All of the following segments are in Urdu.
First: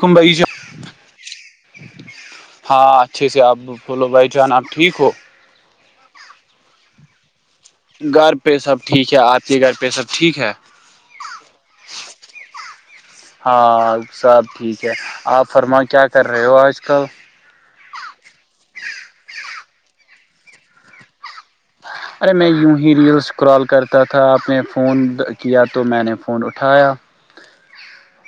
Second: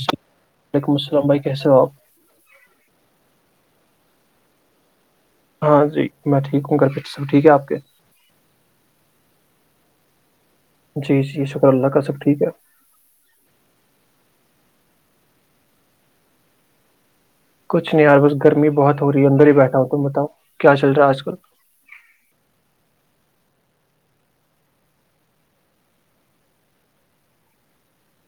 کمبئی ج- وعلیکم السلام بیکی صاحب- ہاں اچھے سے، آپ پھولو بھائی جان آپ ٹھیک ہو- ہاں جی میں ٹھیک ہوں گھر پھر سب ٹھیک ہے آپ کے- گھر پہ سب ٹھیک ہے اپ کے گھر پہ سب ٹھیک ہے- جی- جی شکر اللہ کا سب ٹھیک ہے- ہاں سب ٹھیک ہے آپ فرما کیا کر رہے ہو آج کل- کچھ نہیں ار بس گرمی بہت ہو رہی ہے اندر ہی بیٹھا ہوں تم بتاؤ کیا چل رہا ہے آج کل- ارے میں یوں ہی ریلس کرال کرتا تھا آپ نے فون کیا تو میں نے فون اٹھایا-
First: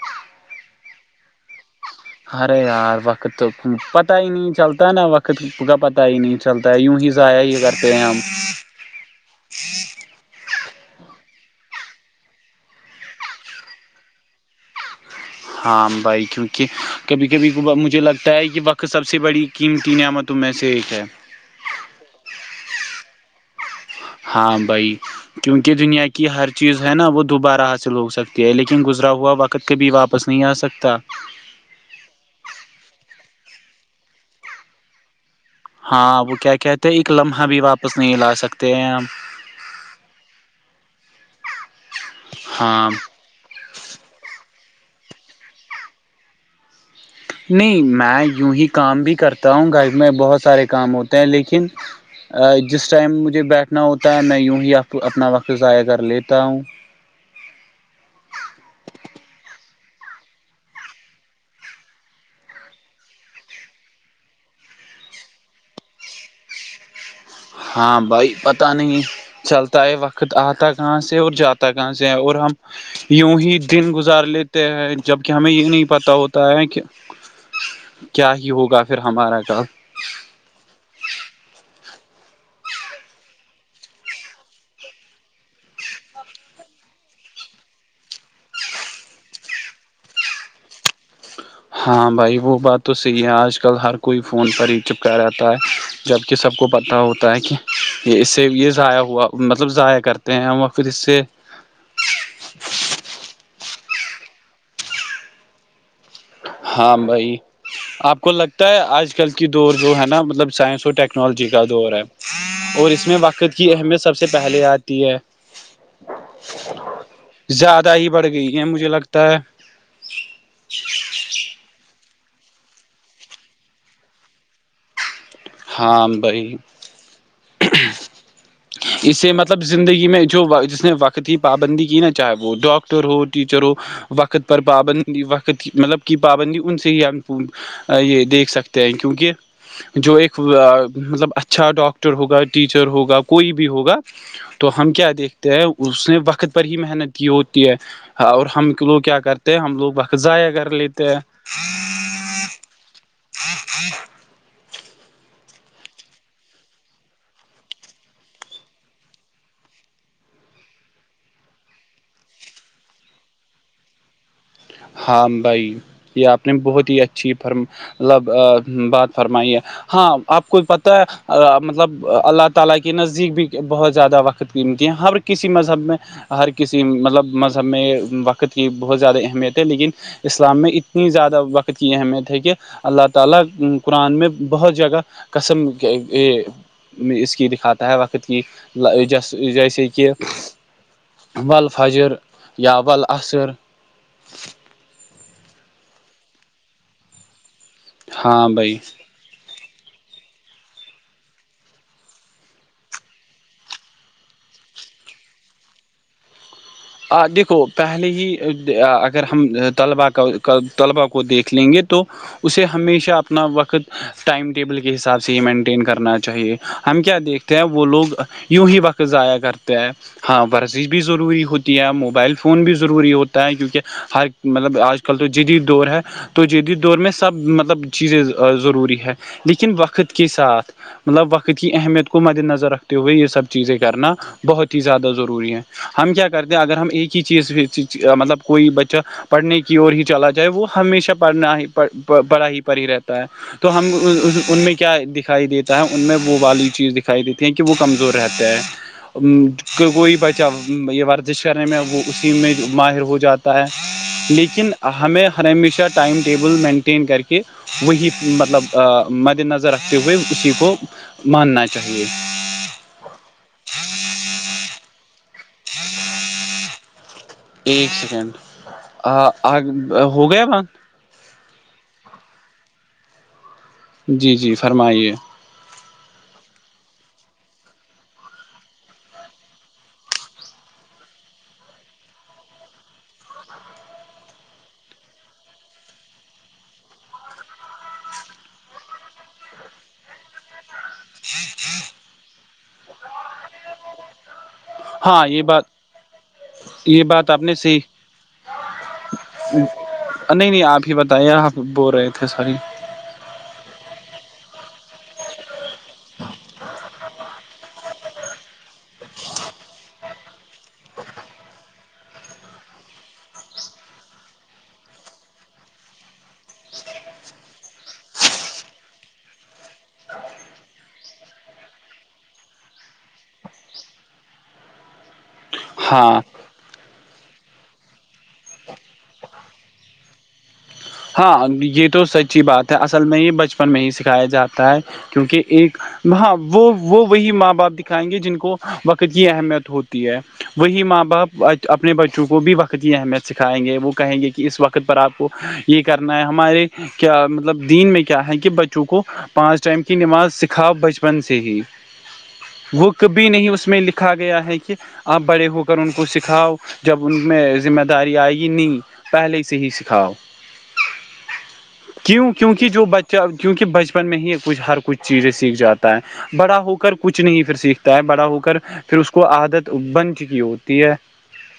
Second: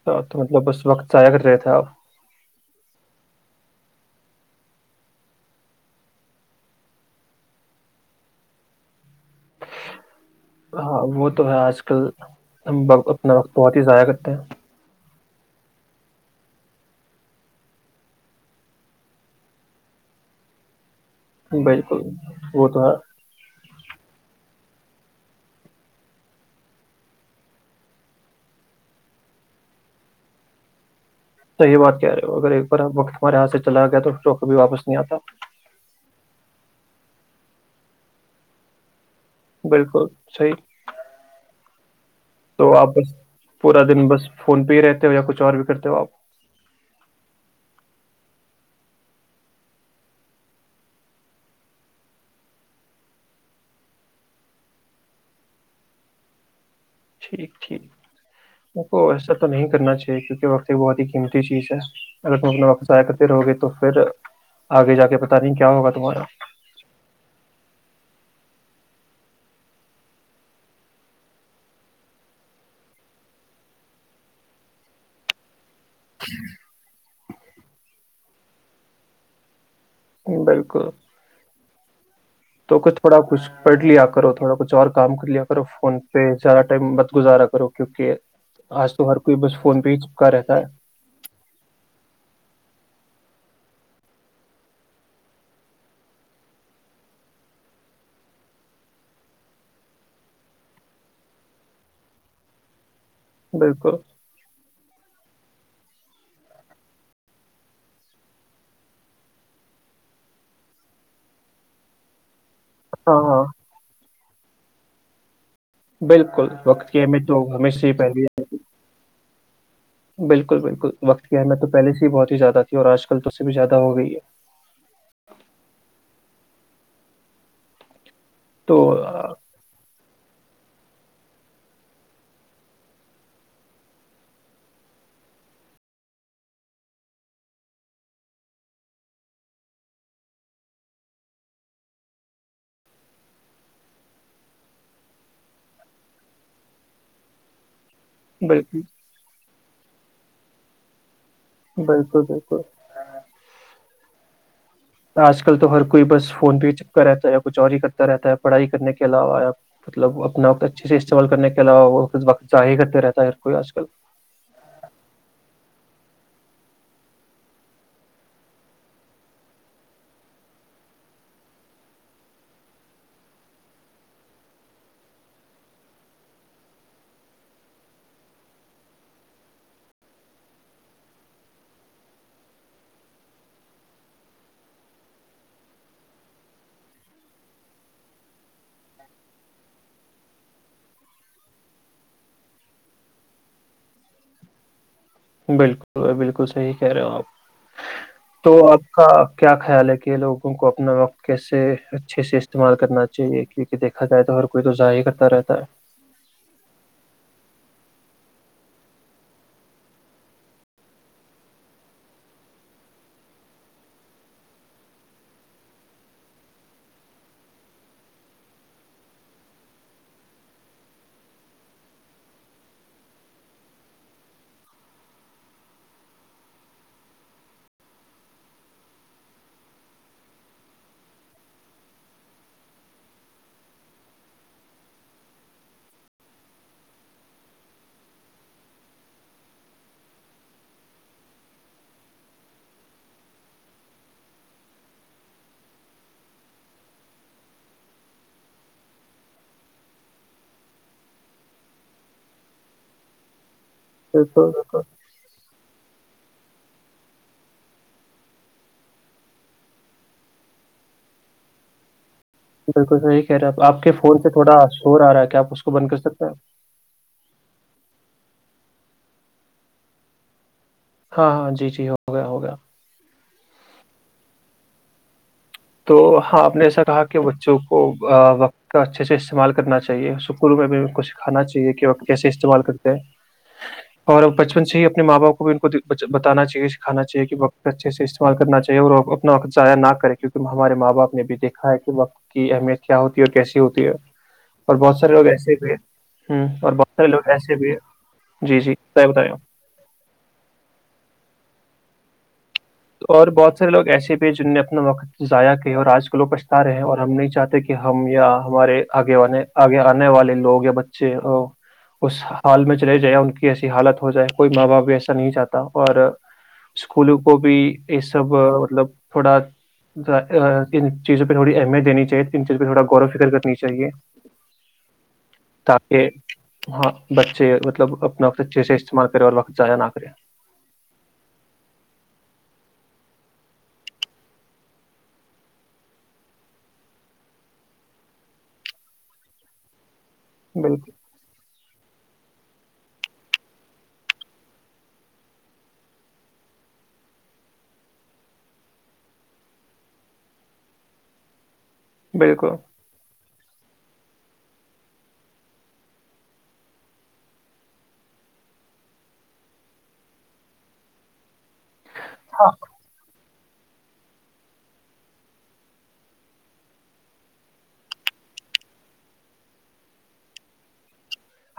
تو مطلب اس وقت ایا کر رہے تھا آپ- ارے یار وقت تو پتا ہی نہیں چلتا نا وقت کا پتا ہی نہیں- چلتا ہے یوں ہی ضائع یہ کرتے ہیں ہم- ہاں وہ تو ہے آج کل ہمت اپنا وقت بہت ہی ضائع کرتے ہیں- ہاں بھائی کیونکہ کبھی کبھی کو مجھے لگتا ہے کہ وقت سب سے بڑی قیمتی نعمت- تو میں سے ایک ہے- بالکل وہ تو ہے- ہاں بائی کیونکہ دنیا کی ہر چیز ہے نا وہ دوبارہ حاصل ہو سکتی ہے لیکن گزرا ہوا وقت- ک کبھی واپس نہیں آ سکتا- تو یہ بات کہہ رہے ہو اگر ایک بارپت تمہارےاتاں سے چلا گیا تو کبھی واپس نہیں آتا- ہاں، وہ کیا کہتے ایک لمحہ بھی واپس نہیں لا سکتے ہیں ہم- بالکل, صحی- تو آپ ہاں بس پورا دن بس فون پہ ہی رہتے ہو یا کچھ اور بھی کرتے ہو آپ- نہیں، میں یوں ہی کام بھی کرتا ہوں گھر اس میں بہت سارے کام ہوتے ہیں لیکن- جس ٹائم مجھے بیٹھنا ہوتا ہے میں یوں ہی آ اپنا وقت ضائع کر لیتا ہوں- ٹھیک- ٹھیک م کو ایسا تو نہیں کرنا چاہیے کیونکہ وقت ایک بہت ہی قیمتی چیز ہے- اگر تم اپنے واقس آیا کرتے رہو گے تو پھر آگے جا کے بتا رہی کیا ہوگا تمہارا- ہاں بھائی پتا نہیں- چلتا ہے، وقت آتا کہاں سے اور جاتا کہاں سے اور ہم- یوں ہی دن گزار لیتے ہیں جب کہ ہمیں یہ نہیں پتا ہوتا ہے کہ- کیا ہی ہوگا پھر ہمارا کل- بالکل تو ک تھوڑا خش- پڑھ لیا کرو، تھوڑا کچھ اور کام کر لیا کرو فون پہ زیادہ ٹائم مت گزارا کرو کیونکہ- آج تو ہر کوئی بس فون پہ ہی چپکا رہتا ہے- ہاں بھائی وہ بات تو صحیح ہے اج کل ہر کوئی فون پر ایک چپ کر اتا ہے - جب کہ سب کو پتہ ہوتا ہے کہ اس سے یہ ضائع ہوا مطلب ضائع کرتے ہیں پھر اس سے- بالک ہاں بھائی- اپ کو لگتا ہے اج کل کی دو جو ہے نا مطلب سائنس اور ٹیکنالوجی کا دور ہے- اور اس میں ہاں ہاں وقت کی اہمیت سب سے پہلے آتی ہے- بالکل، وقت کی امی تو ہمیش ہی زیادہ پہلی- بڑھ گئی ہے مجھے لگتا ہے بالکل- بالکل وقت کی ا میں تو پہلے سے ہی بہت ہی زیادہ تھی اور آج کل تو اس سے بھی زیادہ ہو گئی ہے- ہاں بائی, تو آ، اسے متلب مطلب زندگی میں جو جس نے وقتی پابندی کی نا چاہے وہ ڈاکٹر ہو ٹیچر ہو- وقت پر پابندی وقت مطلب کی پابندی ان سے ہی ہم- یہ دیکھ سکتے ہیں کیونکہ جو ایک- مطلب اچھا ڈاکٹر ہوگا ٹیچر ہوگا کوئی بھی ہوگا تو ہم کیا دیکھتے ہیں اس نے وقت پر ہی محنت کی ہوتی ہے- اور ہم بالکل لوگ کیا کرتے ہیں ہم لوگ بق ضائع کر لیتے ہیں بالکل بالکل ہ ہ آج کل تو ہر کوئی بس فون پہ ہی چپک رہتا ہے یا کچھ اوروری کرتا رہتا ہے پڑھائی کرنے کے علاوہ مطلب اپنا آپ کو اچھے سے استعمال کرنے کے علاوہ وہ وقت ضع کرتے رہتا ہے ہ کوئی آج کل ہاں بھائی یہ آپ نے بہت ہی اچھی فرم ملب بات فرمائیے ہاں آپ کو پتہ ہے مطلب اللہ تعالی کے نزدیک بھی بہت زیادہ وقت قیمتی ہیں ہر کسی مذہب میں ہر کسی مطلب مذہب میں وقت کی بہت زیادہ اہمیت لیکن اسلام میں اتنی زیادہ وقت کی اہمیت ہے کہ اللہ تعالی قرآن میں بہت جگہ کسم اس کی دکھاتا ہے وقت کی جیسے کہ ولفجر یا ول عصر بالکل بھائی بالکل صحیح کہہ رہے ہو آپ ہاں تو بھائی آپ کا کیا خیال ہے کہ لوگوں کو اپنا وقت کیسے اچھے سے استعمال کرنا چاہیے کہ دیکھا جائے تو ہر کوئی تو ضاع ہی کرتا رہتا ہے آ دیکھو پہلے ہی اگر ہم طلبا کا طلباء کو دیکھ لیں گے تو اسے ہمیشہ اپنا وقت ٹائم ٹیبل کے حساب سے ہی مینٹین کرنا چاہیے ہم کیا دیکھتے ہیں وہ لوگ یوں ہی وقت ضائع کرتے ہیں ہاں ورزش بھی ضروری ہوتی موبائل فون بھی ضروری ہوتا ہے کیونکہ ہر مطلب آج کل تو جدید دور ہے تو جدید دور میں سب مطلب چیزیں ضروری ہے لیکن وقت کے ساتھ مطلب وقت کی اہمیت کو مد نظر رکھتے ہوئے یہ سب چیزیں کرنا بہت ہی زیادہ ضروری ہے ہم کیا کرتے ہیں اگر ہم ایک ہی چیز پ مطلب کوئی بچہ پڑھنے کی اور ہی چلا جائے وہ ہمیشہ پڑھنا ہی پڑا ہی پر ہی رہتا ہے تو ہم ان میں کیا دکھائی دیتا ہے ان میں وہ والی چیز دکھائی دیتی ہے کہ وہ کمزور رہتا ہے ا کوئی بچا یہ کرنے میں وہ اسی میں ماہر ہو جاتا ہے بالکل لیکن بالکل ہمیں ہر ہمیشہ ٹائم ٹیبل مینٹین کر کے وہی مطلب مد نظر رکھتے ہوئے اسی کو ماننا چاہیے بالکل صحیح کہہ رہے آپ کے فون سے تھوڑا شور آ رہا ہے کیا آپ اس کو بند کر سکتے ہیں ایک سیکنڈ ہو گیا بدھ ہاں ہاں جی جی ہو گیا ہو گیا جی جی فرمائیے تو ہاں آپ نے ایسا کہا کہ بچوں کو کا اچھے سے استعمال کرنا چاہیے سکروں میں بھی ان کو سکھانا چاہیے کہ وہ کیسے استعمال کرتے ہیں اور بچپن سے ہی اپنے ماں باپ کو بھی ان کو بتانا چاہیے سکھانا چاہیے کہ وقت اچھے سے سوال کرنا چاہیے اور وہ اپناقضاع نہ کرے کیکہ ت ہمارے ماں باپ نے بھی دیکھا ہے کہ وقت کی اہمیت کیا ہوتی ہے اور کیسی ہوتی ہے اور بہت سارے لوگ ہاں یہ ایسے بات بھی ہے ہ اور بہت یہ سارے لوگ بات آپ ایسے نے بھی صحیح ہے جی جی ب بت آپ نہیں نہیں آپ ہی بتائیے آپ بول رہے تھے سوری اور بہت سارے لوگ ایسے بھی جن نے اپنا وقت ضائع کیاے اور آج کے لوگ پچھتا رہے ہیں اور ہم نہیں چاہتے کہ کہ ہم یا ہمارے آگے آگے آنے والے لوگ یا بچے اس حال میں چلے جائے ان کی ایسی حالت ہو جائے کوئی ماں باپ بھی ایسا نہیں جاتتا اور اسکولوں کو بھی یہ سب مطلب تھوڑا ان چیزوں پہ تھوی اہمیت دینی چاہیے تو ان چیزوں پہ تھوڑا غور و فکر کرنی چاہیے تاک کہ ہاں ہاں بچے مطلب اپنا وقت اچھے سے استعمال کرے اور وقت ضائع نہ کرے ہاں یہ تو سچی بات ہے اصل میں ہی بچپن میں ہی سکھایا جاتا ہے کیونکہ ایک ہاں وہ وہ وہی ماں باپ دکھائیں گے جن کو وقت کی اہمیت ہوتی ہے وہی بالکل ماں باپ اچھا اپنی بچوں کو بھی وقت دیا میں سکھائیں گے وہ کہیں گے کہ اس وقت پر اپ کو یہ کرنا ہے ہمارے کیا مطلب دین میں کیا ہے کہ بچوں کو پانچ ٹائم کی نماز سکھا بچپن سے ہی بالکل وہ کبھی نہیں اس میں لکھا گیا ہے کہ آپ بڑے ہو کر ان کو سکھاؤ جب ان میں ذمہ داری آئے گی نہیں پہلے ہی سے ہی سکھاؤ کیوں کیونکہ جو بچہ کیونکہ بچپن میں ہی کچھ ہر کچھ چیزیں سیکھ جاتا ہے بڑا ہو کر کچھ نہیں پھر سیکھتا ہے بڑا ہو کر پھر اس کو عادت بن چکی ہوتی ہے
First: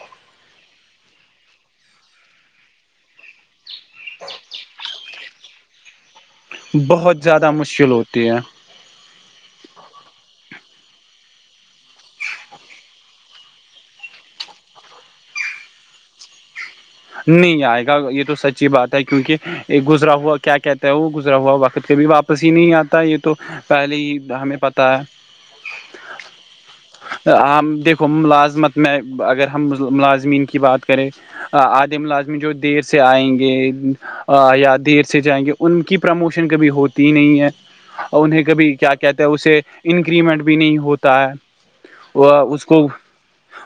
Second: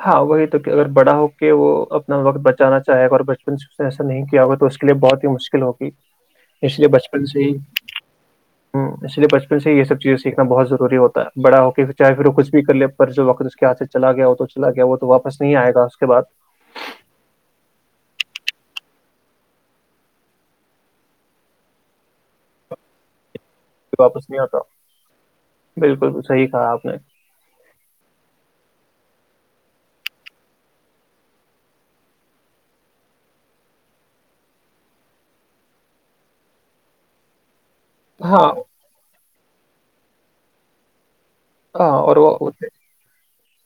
ہاں وہی تو کہ اگر بڑا ہو کے وہ اپنا وقت بچانا چاہے گا اور بچپن سے اس نے ایسا نہیں کیا ہوگا تو اس کے لیے بہت ہی مشکل ہوگی اس لیے بہت بچپن سے زیادہ ہی ہ مشکل ہوتی ہے اس لیے بچپن سے یہ سب چیزیں سیکھنا بہت ضروریتا بڑا ہو کے چاہے پھر وہ کچ بھی کر لے پر جو وقت اس کے ہاتھ سے چلا گیا ہو تو چلا گیا وہ تو واپس نہیں آئے گا اس کے بعد نہیں آئے گا یہ تو سچی بات ہے کیونکہ یہ گزرا ہوا کیا کہتا ہے وہ گزرا ہوا وقت کبھی آپ پسی نہیں آتا یہ تو پہلے ہی واپس نہیں ہمیں آتا پتا ہے بالکل صحیح کہا آپ نے ع دیکھو ملازمت میں اگر ہم ملازمین کی بات کریں آدے ملازم جو دیر سے آئیں گے یا دیر سے جائیں گے ان کی پرموشن کبھی ہوتی ہی نہیں ہے اور انہیں ہاں کبھی کیا کہتے ہیں اسے انکریمنٹ بھی نہیں ہوتا ہے ہاں اور وہ اس ہوتے کو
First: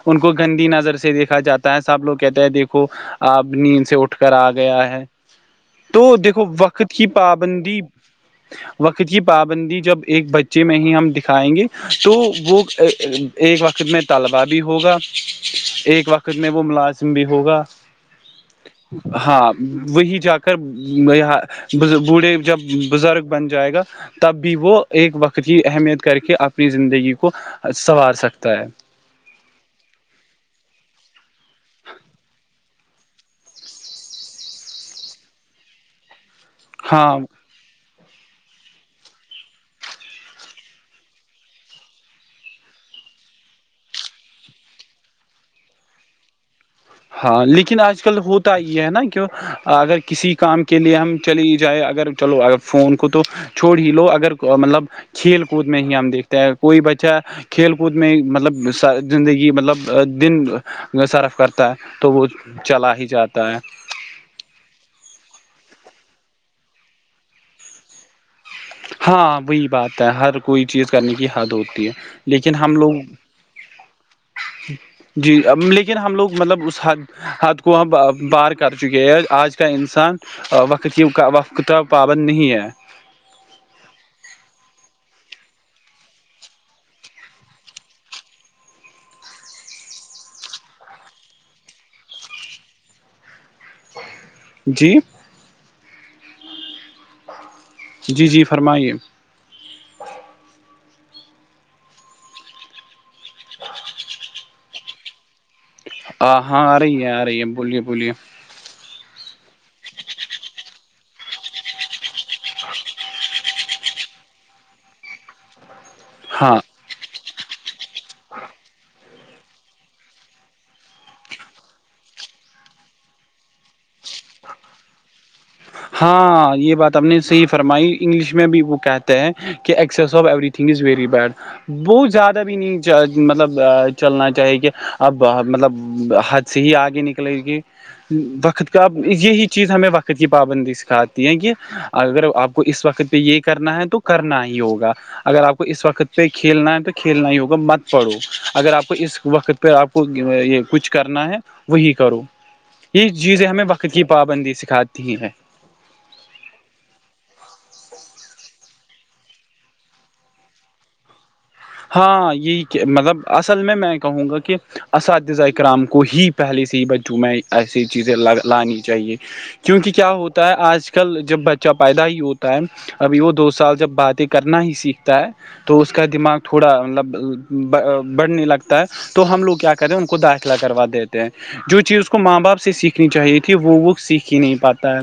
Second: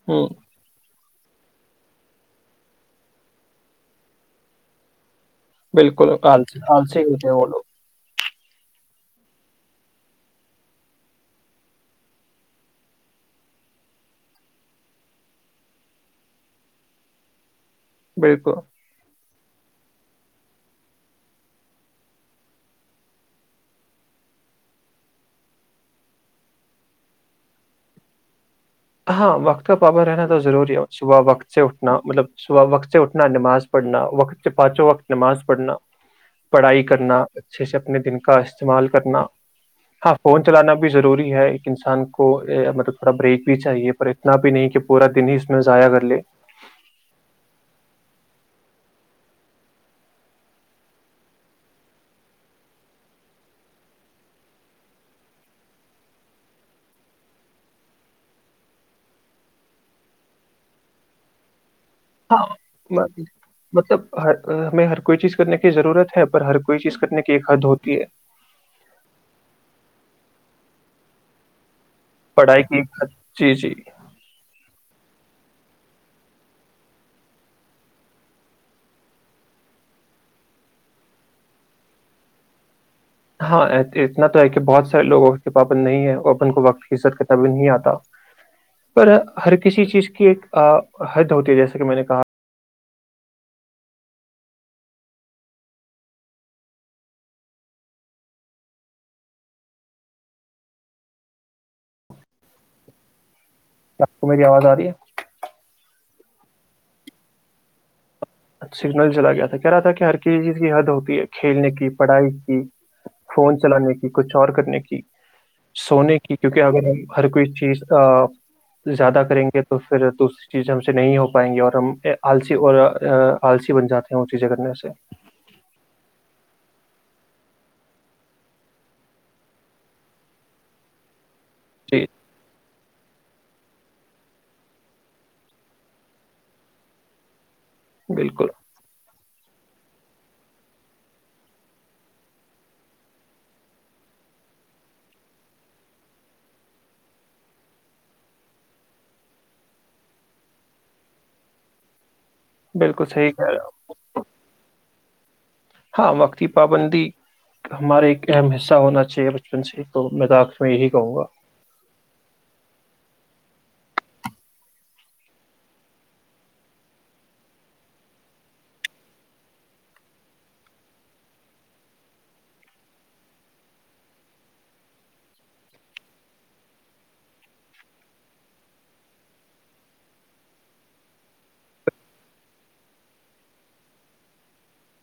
ان ہوں کو گندی نظر سے دیکھا جاتا ہے سب لوگ کہتے ہیں دیکھ کو آب نیند سے اٹھ کر آ گیا ہے بالکل تو دیکھو آلسی وقت آلسی کی ہوتے ہیں وہ پابندی [unintelligible] وقت کی پابندی جب ایک بچے میں ہی ہم دکھائیں گے تو وہ ایک وقت میں طلبا بھی ہوگا ایک وقت میں وہ ملازم بھی ہوگا بالک ہاں وہی جا کراں بوڑھے جب بزرگ بن جائے گا تب بھی وہ ایک وقت کی اہمیت کر کے اپنی زندگی کو سنوار سکتا ہے ہاں وقت کا پابند رہنا تو ضروری ہے صبح وقت سے اٹھنا مطلب صبح وقت سے اٹھنا اپنا نماز پڑھنا وقت سے پانچوں وقت نماز پڑھنا پڑھائی ہاں کرنا اچھے سے اپنے دن کا استعمال کرنا ہاں فون چلانا بھی ضروری ہے ایک انسان کو مطلب تھوڑا بریک چاہیے پر اتنا بھی نہیں کہ پورا دن ہی اس میں ضائع کر لے ہاں لیکن آج کل ہوتا ہی ہے نا کہ اگر کسی کام کے لیے ہم چلی جائیں اگر چلو اگر فون کو تو چھوڑ ہی لو اگر مطلب کھیل کود میں ہی ہم دیکھتے ہیں کوئی بچہ کھیل کود میں مطلب زندگی مطلب دن صرف کرتا ہے تو وہ چلا ہی جاتا ہے ہر ہمیں ہر کوئی چیز کرنے کی ضرورت ہے پر ہر کوئی چیز کرنے کی ایک حد ہوتی ہے ہاں وہی بات ہے ہر کوئی چیز کرنے کی حد ہوتی ہے لیکن پڑھائی ہم کی لوگ ایک حد جی جی جی لیکن ہم لوگ مطلب اس حد حد کوہ بار کر چکے ہیں آج کا انسان وقت کی کا وق پابند نہیں ہے ہاں اتنا تو ہے کہ بہت سارے لوگوں کی پابند نہیں ہے اورن کو وقت فیصد کا تب نہیں آتا پر ہر کسی چیز کی ایک حد ہوتی ہے جیسا کہ میں نے کہا جی جی جی فرمائیے کیا آپ کو میری آواز آ رہی ہے ہ ہاں آ رہی ہے آ رہی ہے بولیے بولیے سگنل چلا گیا تھا کہہ رہا تھا کہ ہر چ چیز کی حد ہوتی ہے کھیلنے کی پڑھائی کی فون چلانے کی کچھ اور کرنے کی سونے [inaudible] کیونکہ اگر ہم ہر کوئی چیز زیادہ کریں گے تو پھر دوسری چیز ہم سے نہیں ہو پائیں گی اور ہم آلسی اور آلسی بن جاتے ہیں وہ چیزیں کرنے سے ہاں یہ بات ہم نے صحیح فرمائی انگلش میں بھی وہ کہتے ہیں کہ excess of everything is very bad جی بہت زیادہ بھی نہیں مطلب چلنا چاہی کہ اب مطلب حد سے ہی آگے نکلے گی بالکل وقت کا اب یہی چیز ہمیں وقت کی پابندی سکھاتی ہے کہ اگر آپ کو اس وقت پہ یہ کرنا ہے تو کرنا ہی ہوگا اگر آپ کو اس وقت پہ کھیلنا ہے تو کھیلنا ہی ہوگا مت پڑو اگر آپ کو اس وقت پ پ آپ کو یہ کچھ کرنا ہے وہی کرو بالکل یہ صحیح چیزیں کہہ رہے ہمیں ہو وقت کی پابندی سکھاتی ہیں ہاں وقتی پابندی ہمارا ایک اہم حصہ ہونا چاہیے بچپن سے ہی تو میں د آخ میں یہی کہوں گا ہاں یہ کہ مطلب اصل میں میں کہوں گا کہ اساتذہ کرام کو ہی پہلے سے ہی بچجوں میں میں ایسی چیزیں لانی چاہیے کیونکہ کیا ہوتا ہے آج کل جب بچہ پیدا ہی ہوتا ہے ابھی وہ دو سال جب باتیں کرنا ہی سیکھتا ہے تو اس کا دماغ تھوڑا مطلب بڑھنے لگتا ہے تو ہم لوگ کیا کرے ہیں ان کو داخلہ کروا دیتے ہیں جو چیز کو ماں باپ سے سیکھنی چاہیے تھی وہ وہ سیکھ ہی نہیں پاتا ہے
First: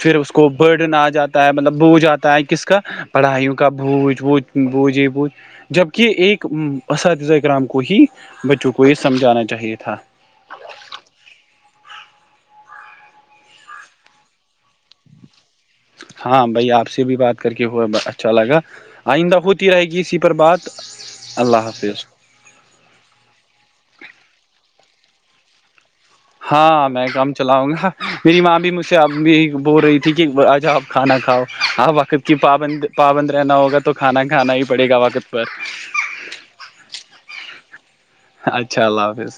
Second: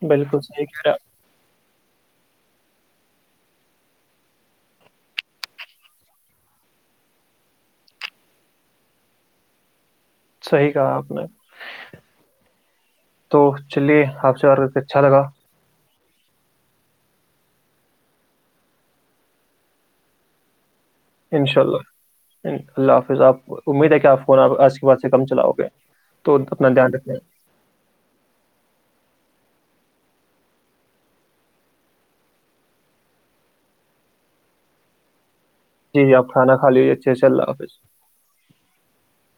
پھر اس بالکل کو صحیح کہہ برڈن رہا آ جاتا مطلب بوجھ آتا ہے کس کا پڑھائیوں کا بوج بوج بوج یہ بوج جبکہ ایک اساتذہ ا کرام کو ہی بچوں کو یہ سمجھانا چاہیے تھا صحیح کہا آپ نے تو چلیے آپ سے بار کر کے اچھا لگا ہاں بھائی آپ سے بھی بات کر کے ہوا اچھا لگا آئندہ ہوتی رہے گی اسی پر بات انشاء اللہ حافظ اللہ اناء اللہ حافظ آپ امید ہے کہ آپ فون آ آج کے بعد سے کم چلاؤ گے تو اپنا ہاں دھیان میں رکھیں کام چلاؤں گا میری ماں بھی مجھ سے اب بھی بول رہی تھی کہ آج آپ کھانا کھاؤ آپ وقت کہ پابند پابند رہنا ہوگا تو کھانا کھانا ہی پڑے گا وقت پر جی آپ کھا کا لییے اچھاء اللہ حافظ اچھا اللہ حافظ